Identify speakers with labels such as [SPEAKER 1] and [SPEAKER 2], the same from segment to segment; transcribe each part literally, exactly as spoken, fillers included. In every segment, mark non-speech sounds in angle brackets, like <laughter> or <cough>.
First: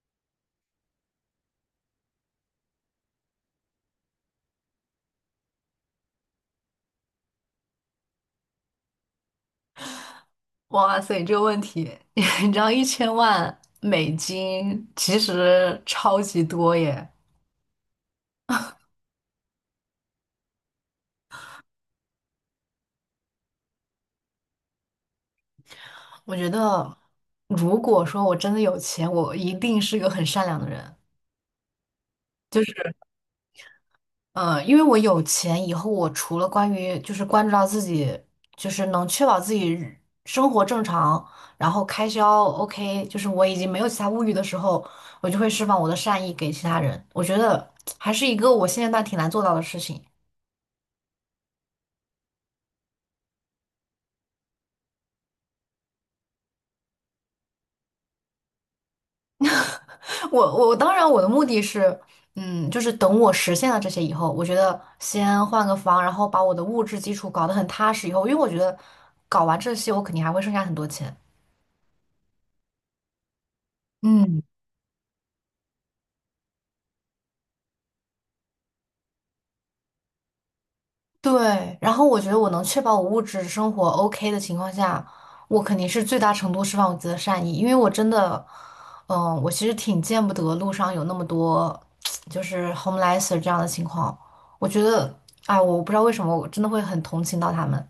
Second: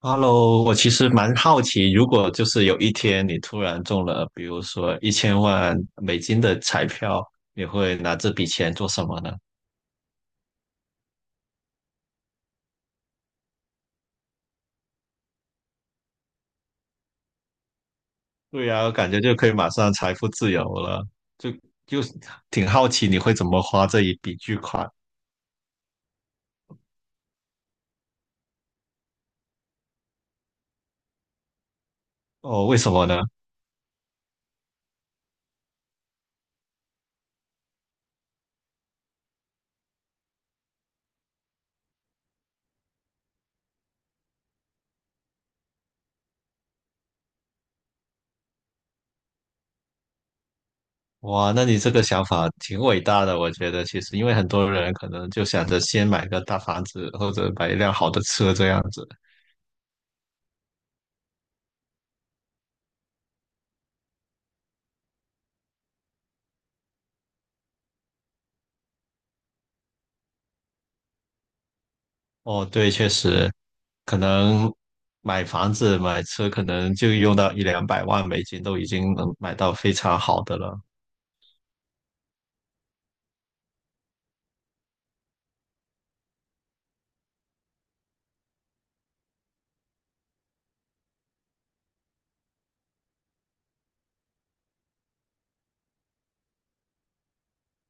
[SPEAKER 1] Hello，我其实蛮好奇，如果就是有一天你突然中了，比如说一千万美金的彩票，你会拿这笔钱做什么呢？
[SPEAKER 2] 哇塞，这个问题，<laughs> 你知道一千万美金其实超级多耶。
[SPEAKER 1] 对呀，我感觉就可以马上财富自由了，就就挺好奇你会怎么花这一笔巨款。
[SPEAKER 2] 我觉得，如果说我真的有钱，我一定是个很善良的人。就
[SPEAKER 1] 哦？为什
[SPEAKER 2] 是，
[SPEAKER 1] 么呢？
[SPEAKER 2] 呃，因为我有钱以后，我除了关于就是关注到自己，就是能确保自己日生活正常，然后开销 OK，就是我已经没有其他物欲的时候，我就会释放我的善意给其他人。我觉得还是一个我现阶段挺难做到的事情。
[SPEAKER 1] 哇，那你这个想法挺伟大的，我觉得其实因为很多人可能就想着先买个大房子或者买一辆好的车这样子。
[SPEAKER 2] <laughs> 我我当然我的目的是，嗯，就是等我实现了这些以后，我觉得先换个房，然后把我的物质基础搞得很踏实以后，因为我觉得搞完这些，我肯定还会剩下很多钱。
[SPEAKER 1] 哦，对，确实，可
[SPEAKER 2] 嗯，
[SPEAKER 1] 能买房子、买车，可能就用到一两百万美金，都已经能买到非常好的了。
[SPEAKER 2] 对，然后我觉得我能确保我物质生活 OK 的情况下，我肯定是最大程度释放我自己的善意，因为我真的，嗯，我其实挺见不得路上有那么多 <tsk> 就是 homeless 这样的情况，我觉得，哎，我不知道为什么，我真的会很同情到他们。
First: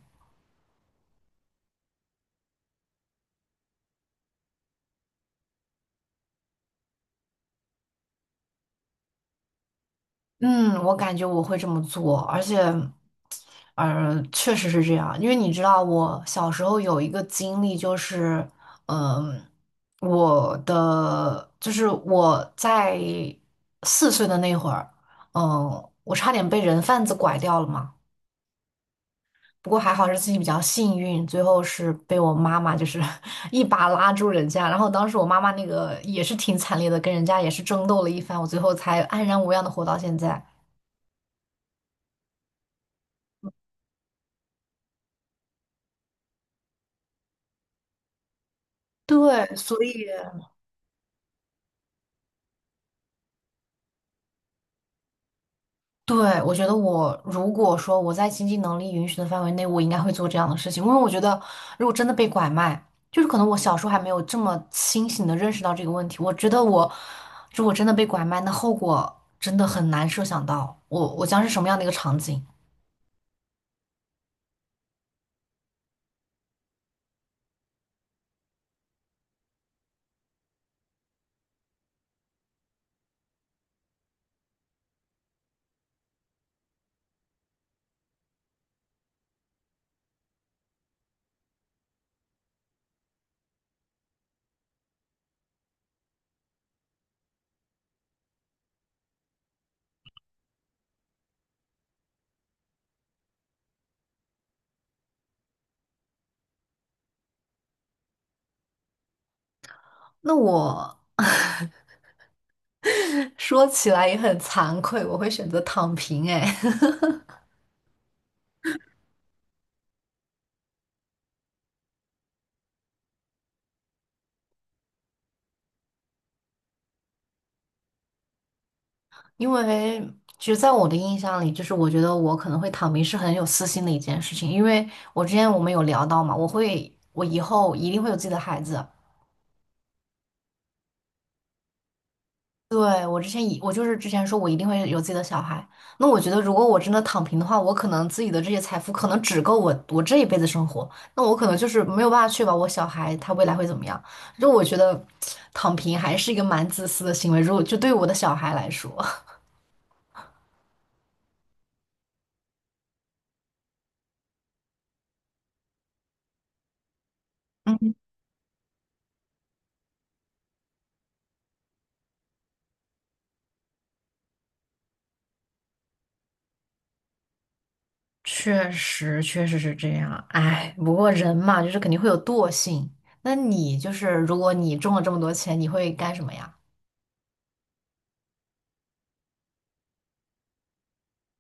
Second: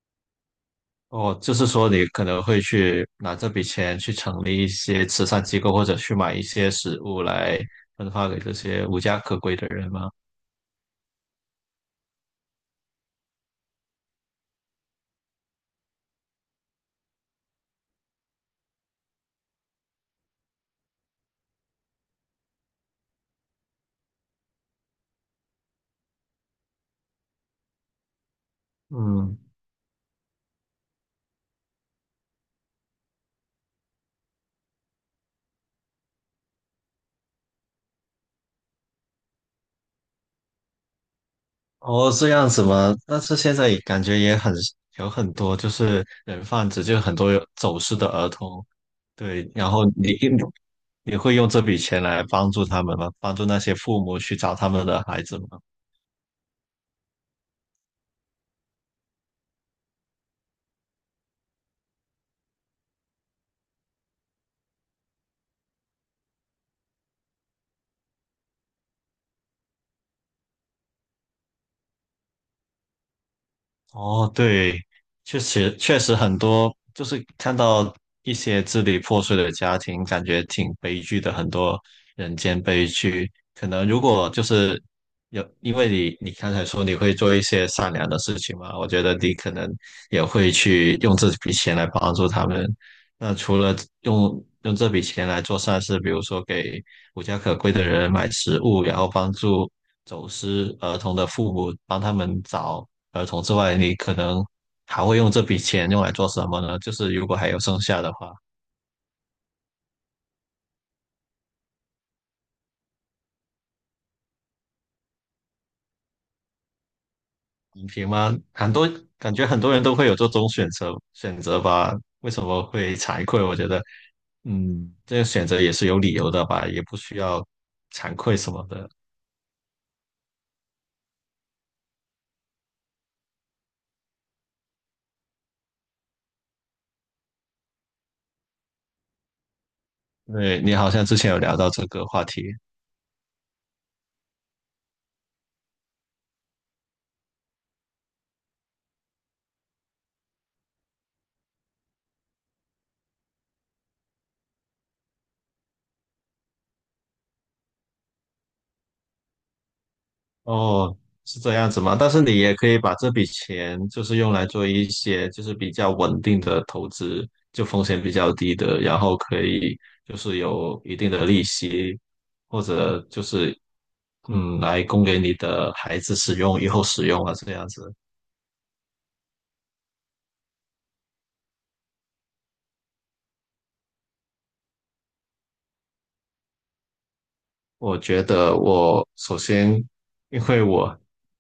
[SPEAKER 1] 哦，就是说你可能会去拿这笔钱去成立一些慈善机构，或者去买一些食物来分发给这些无家可归的人吗？
[SPEAKER 2] 嗯，我感觉我会这么做，而且，呃，确实是这样，因为你知道，我小时候有一个经历，就是，嗯、我的就是我在四岁的那会儿，嗯、我差点被人贩子拐掉了嘛，
[SPEAKER 1] 嗯，
[SPEAKER 2] 不过还好是自己比较幸运，最后是被我妈妈就是 <laughs> 一把拉住人家，然后当时我妈妈那个也是挺惨烈的，跟人家也是争斗了一番，我最后才安然无恙的活到现在。
[SPEAKER 1] 哦，这样子吗？但是现在也感觉也很有很多就是人贩子，就很多有走失的儿童。
[SPEAKER 2] 对，
[SPEAKER 1] 对，然
[SPEAKER 2] 所
[SPEAKER 1] 后
[SPEAKER 2] 以。
[SPEAKER 1] 你一你会用这笔钱来帮助他们吗？帮助那些父母去找他们的孩子吗？
[SPEAKER 2] 对，我觉得我如果说我在经济能力允许的范围内，我应该会做这样的事情，因为我觉得如果真的被拐卖，就是可能我小时候还没有这么清醒的认识到这个问题。我觉得我如果真的被拐卖，那后果真的很难设想到，我我将是什么样的一个场景。
[SPEAKER 1] 哦，对，确实确实很多，就是看到一些支离破碎的家庭，感觉挺悲剧的，很多人间悲剧。可能如果就是有，因为你你刚才说你会做一些善良的事情嘛，我觉得你可能也会去用这笔钱来帮助他们。那除了用用这笔钱来做善事，比如说给无家可归的人买食物，然后帮助走失儿童的父母，帮他们找。儿童之外，你可能还会用这笔钱用来做什么呢？就是如果还有剩下的话，
[SPEAKER 2] 那我 <laughs> 说起来也很惭愧，我会选择躺平，哎。<laughs>
[SPEAKER 1] 影平吗？很多感觉很多人都会有这种选择选择吧？为什么会惭愧？我觉得，嗯，这个选择也是有理由的吧，也不需要惭愧什么的。
[SPEAKER 2] 因为其实在我的印象里，就是我觉得我可能会躺平是很有私心的一件事情，因为我之前我们有聊到嘛，我会我以后一定会有自己的孩子。
[SPEAKER 1] 对，你好像之前有聊到这个话题。
[SPEAKER 2] 对，我之前以我就是之前说我一定会有自己的小孩，那我觉得如果我真的躺平的话，我可能自己的这些财富可能只够我我这一辈子生活，那我可能就是没有办法确保我小孩他未来会怎么样。就我觉得躺平还是一个蛮自私的行为，如果就对我的小孩来说。
[SPEAKER 1] 哦，是这样子吗？但是你也可以把这笔钱就是用来做一些就是比较稳定的投资，就风险比较低的，然后可以就是有一定的利息，或者就是嗯来供给你的孩子使用，以后使用啊这样子。
[SPEAKER 2] 确实，确实是这样。哎，不过人嘛，就是肯定会有惰性。那你就是，如果你中了这么多钱，你会干什么呀？
[SPEAKER 1] 我觉得我首先，因为我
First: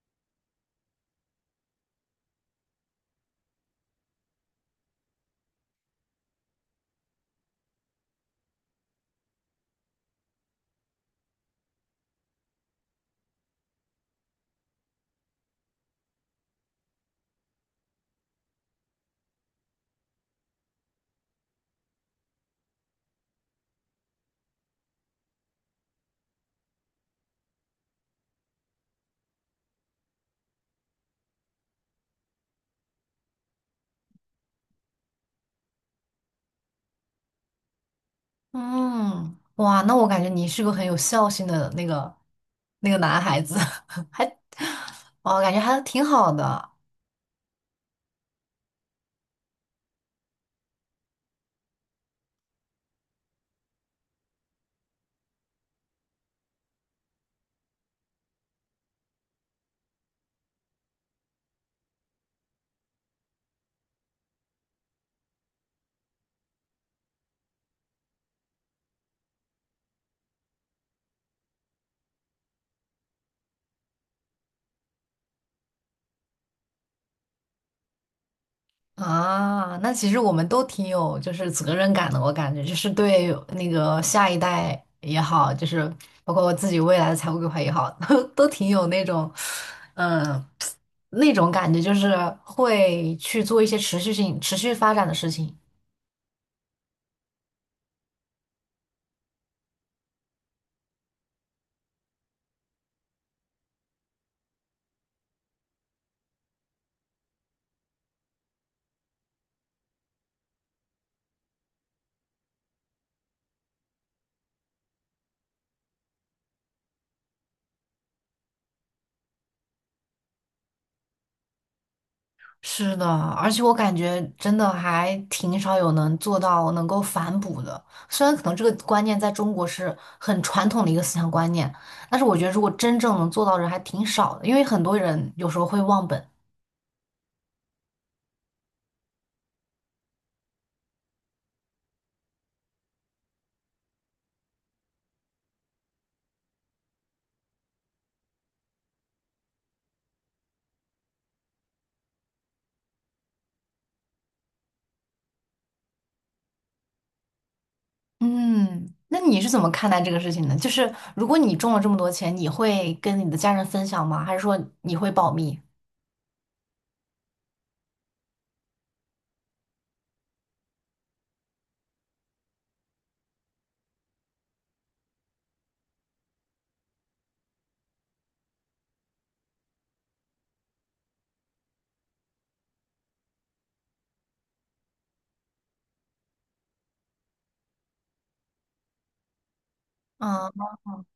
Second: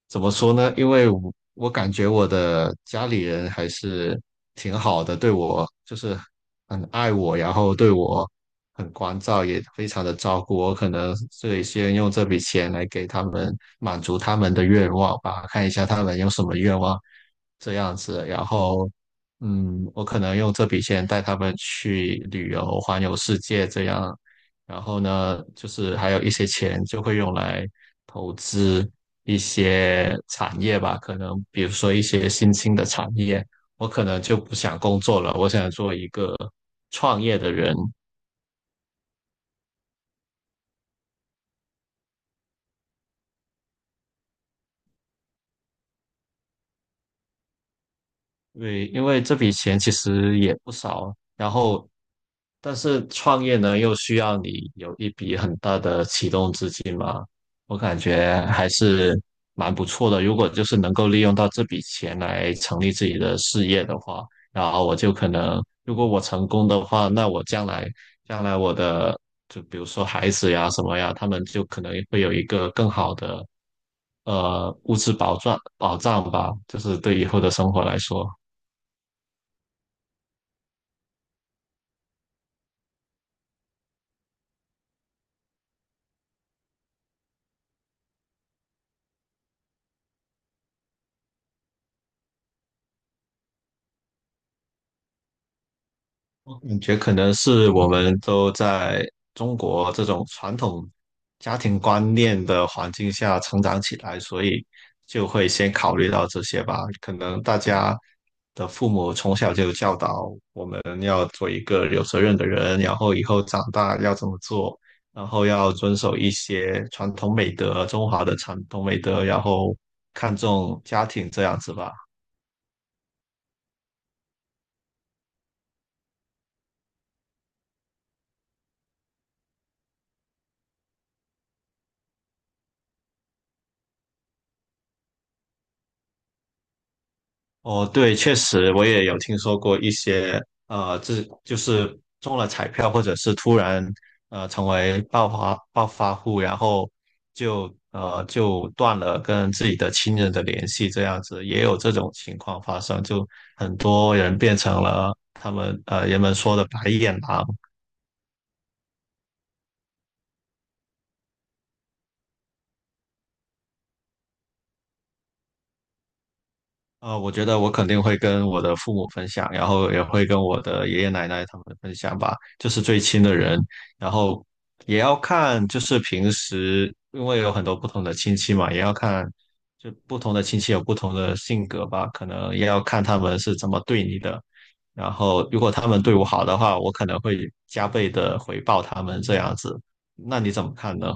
[SPEAKER 1] 怎么说呢？因为我我感觉我的家里人还是挺好的，对我就是很爱我，然后对我很关照，也非常的照顾我。可能是先用这笔钱来给他们满足他们的愿望吧，看一下他们有什么愿望，这样子，然后，嗯，我可能用这笔钱带他们去旅游，环游世界这样，然后呢，就是还有一些钱就会用来投资一些产业吧，可能比如说一些新兴的产业，我可能就不想工作了，我想做一个创业的人，
[SPEAKER 2] 嗯，哇，那我感觉你是个很有孝心的那个那个男孩子，<laughs> 还，哦，感觉还挺好的。
[SPEAKER 1] 对，因为这笔钱其实也不少，然后，但是创业呢，又需要你有一笔很大的启动资金嘛，我感觉还是蛮不错的。如果就是能够利用到这笔钱来成立自己的事业的话，然后我就可能，如果我成功的话，那我将来，将来我的，就比如说孩子呀什么呀，他们就可能会有一个更好的，呃，物质保障保障吧，就是对以后的生活来说。
[SPEAKER 2] 啊，那其实我们都挺有就是责任感的，我感觉就是对那个下一代也好，就是包括我自己未来的财务规划也好，都都挺有那种，嗯，那种感觉，就是会去做一些持续性、持续发展的事情。
[SPEAKER 1] 感觉可能是我们都在中国这种传统家庭观念的环境下成长起来，所以就会先考虑到这些吧。可能大家的父母从小就教导我们要做一个有责任的人，然后以后长大要怎么做，然后要遵守一些传统美德，中华的传统美德，然后看重家庭这样子吧。
[SPEAKER 2] 是的，而且我感觉真的还挺少有能做到能够反哺的。虽然可能这个观念在中国是很传统的一个思想观念，但是我觉得如果真正能做到的人还挺少的，因为很多人有时候会忘本。
[SPEAKER 1] 哦，对，确实我也有听说过一些，呃，这就是中了彩票，或者是突然呃成为暴发暴发户，然后就呃就断了跟自己的亲人的联系，这样子也有这种情况发生，就很多人变成了他们呃人们说的白眼狼，
[SPEAKER 2] 嗯，那你是怎么看待这个事情的？就是如果你中了这么多钱，你会跟你的家人分享吗？还是说你会保密？
[SPEAKER 1] 啊，我觉得我肯定会跟我的父母分享，然后也会跟我的爷爷奶奶他们分享吧，就是最亲的人。然后也要看，就是平时因为有很多不同的亲戚嘛，也要看，就不同的亲戚有不同的性格吧，可能也要看他们是怎么对你的。然后如果他们对我好的话，我可能会加倍的回报他们这样子。那你
[SPEAKER 2] 嗯。
[SPEAKER 1] 怎么看呢？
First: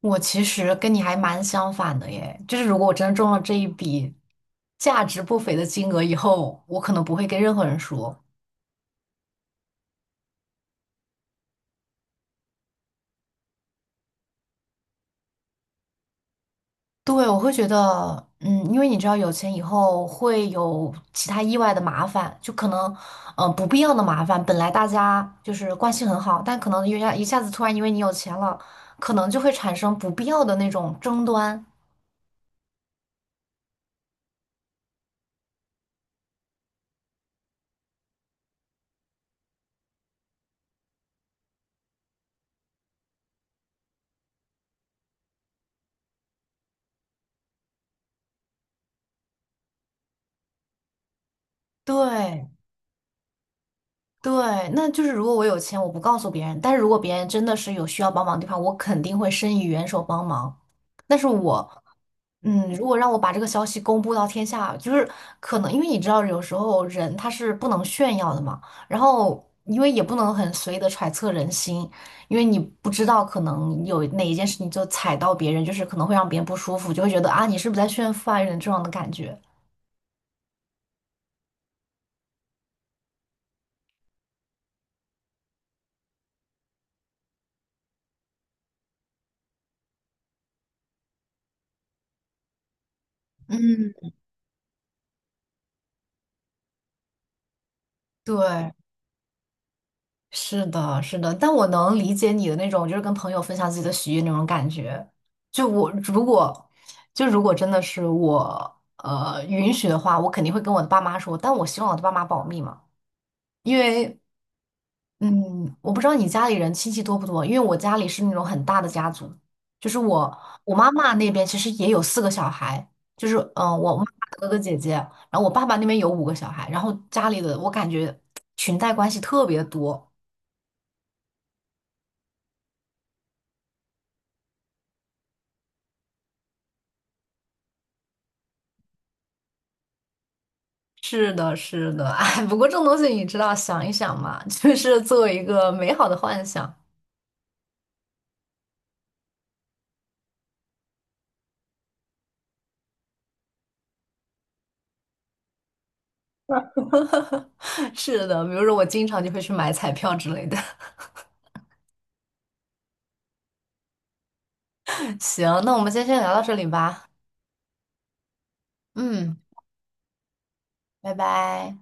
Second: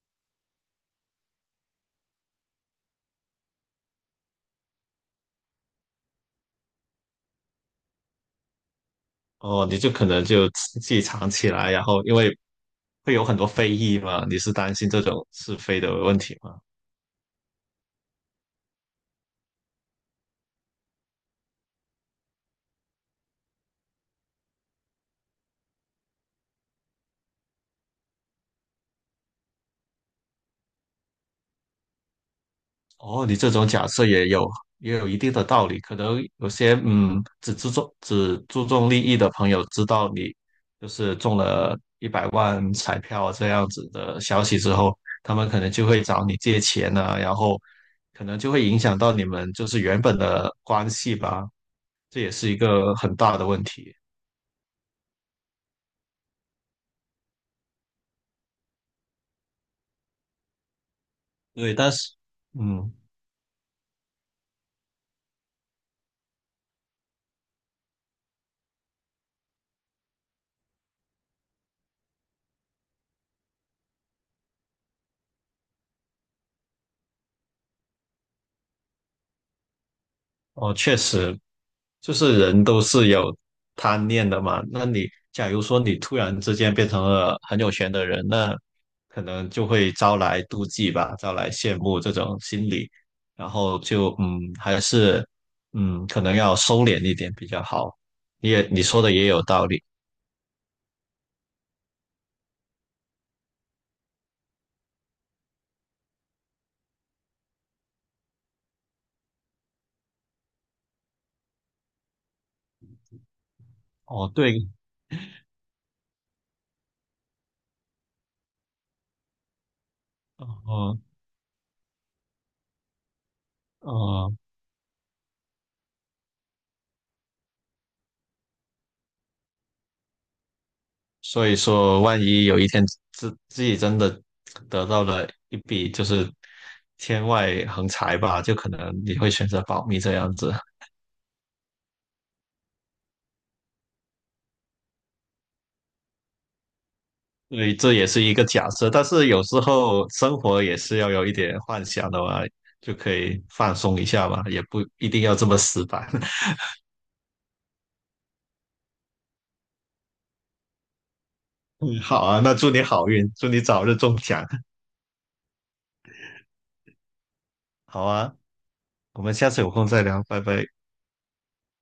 [SPEAKER 2] 我其实跟你还蛮相反的耶，就是如果我真的中了这一笔价值不菲的金额以后，我可能不会跟任何人说。
[SPEAKER 1] 哦，你就可能就自己藏起来，然后因为会有很多非议嘛，你是担心这种是非的问题吗？
[SPEAKER 2] 对，我会觉得，嗯，因为你知道有钱以后会有其他意外的麻烦，就可能，呃，不必要的麻烦。本来大家就是关系很好，但可能一下一下子突然因为你有钱了，可能就会产生不必要的那种争端。
[SPEAKER 1] 哦，你这种假设也有也有一定的道理，可能有些嗯只注重只注重利益的朋友知道你就是中了一百万彩票这样子的消息之后，他们可能就会找你借钱啊，然后可能就会影响到你们就是原本的关系吧，这也
[SPEAKER 2] 对，
[SPEAKER 1] 是一个很大的问题。
[SPEAKER 2] 对，那就是如果我有钱，我不告诉别人，但是如果别人真的是有需要帮忙的地方，我肯定会伸以援手帮忙。但是我，
[SPEAKER 1] 对，但是
[SPEAKER 2] 嗯，如
[SPEAKER 1] 嗯。
[SPEAKER 2] 果让我把这个消息公布到天下，就是可能因为你知道，有时候人他是不能炫耀的嘛，然后因为也不能很随意的揣测人心，因为你不知道可能有哪一件事情就踩到别人，就是可能会让别人不舒服，就会觉得啊，你是不是在炫富啊，有点这样的感觉。
[SPEAKER 1] 哦，确实，就是人都是有贪念的嘛。那你假如说你突然之间变成了很有钱的人，那可能就会招来妒忌吧，招来羡慕这种心理，然后
[SPEAKER 2] 嗯，
[SPEAKER 1] 就嗯，还是嗯，可能要收敛一点比较好。你也
[SPEAKER 2] 对，
[SPEAKER 1] 你说的也有道理。
[SPEAKER 2] 是的，是的，但我能理解你的那种，就是跟朋友分享自己的喜悦那种感觉。就我如果，就如果真的是我，呃，允许的话，我肯定会跟我的爸妈说，但我希望我的爸妈保密嘛，因为，
[SPEAKER 1] 哦，对，
[SPEAKER 2] 嗯，我不知道你家里人亲戚多不多，因为我家里是那种很大的家族，就是我我妈
[SPEAKER 1] 哦
[SPEAKER 2] 妈那边其实也有四个小孩，就是嗯、呃我妈妈
[SPEAKER 1] 哦。
[SPEAKER 2] 的哥哥姐姐，然后我爸爸那边有五个小孩，然后家里的我感觉裙带关系特别多。
[SPEAKER 1] 所以说，万一有一天自自己真的得到了一笔就是天外横财吧，就可能你会选择保密这样子。
[SPEAKER 2] 是的，是的，<laughs> 哎，不过这种东西你知道，想一想嘛，<laughs> 就是作为一个美好的幻想。
[SPEAKER 1] 所以这也是一个假设，但是有时候生活也是要有一点幻想的嘛，就可以放松一下嘛，也不一定要这么死板。<laughs>
[SPEAKER 2] <laughs> 是的，比如说我经常就会去买彩票之类的。
[SPEAKER 1] 嗯好啊，那祝你好运，祝你早日中奖。
[SPEAKER 2] <laughs> 行，那我们今天先聊到这里吧。
[SPEAKER 1] 好啊，我们
[SPEAKER 2] 嗯，
[SPEAKER 1] 下次有空再聊，拜拜。
[SPEAKER 2] 拜拜。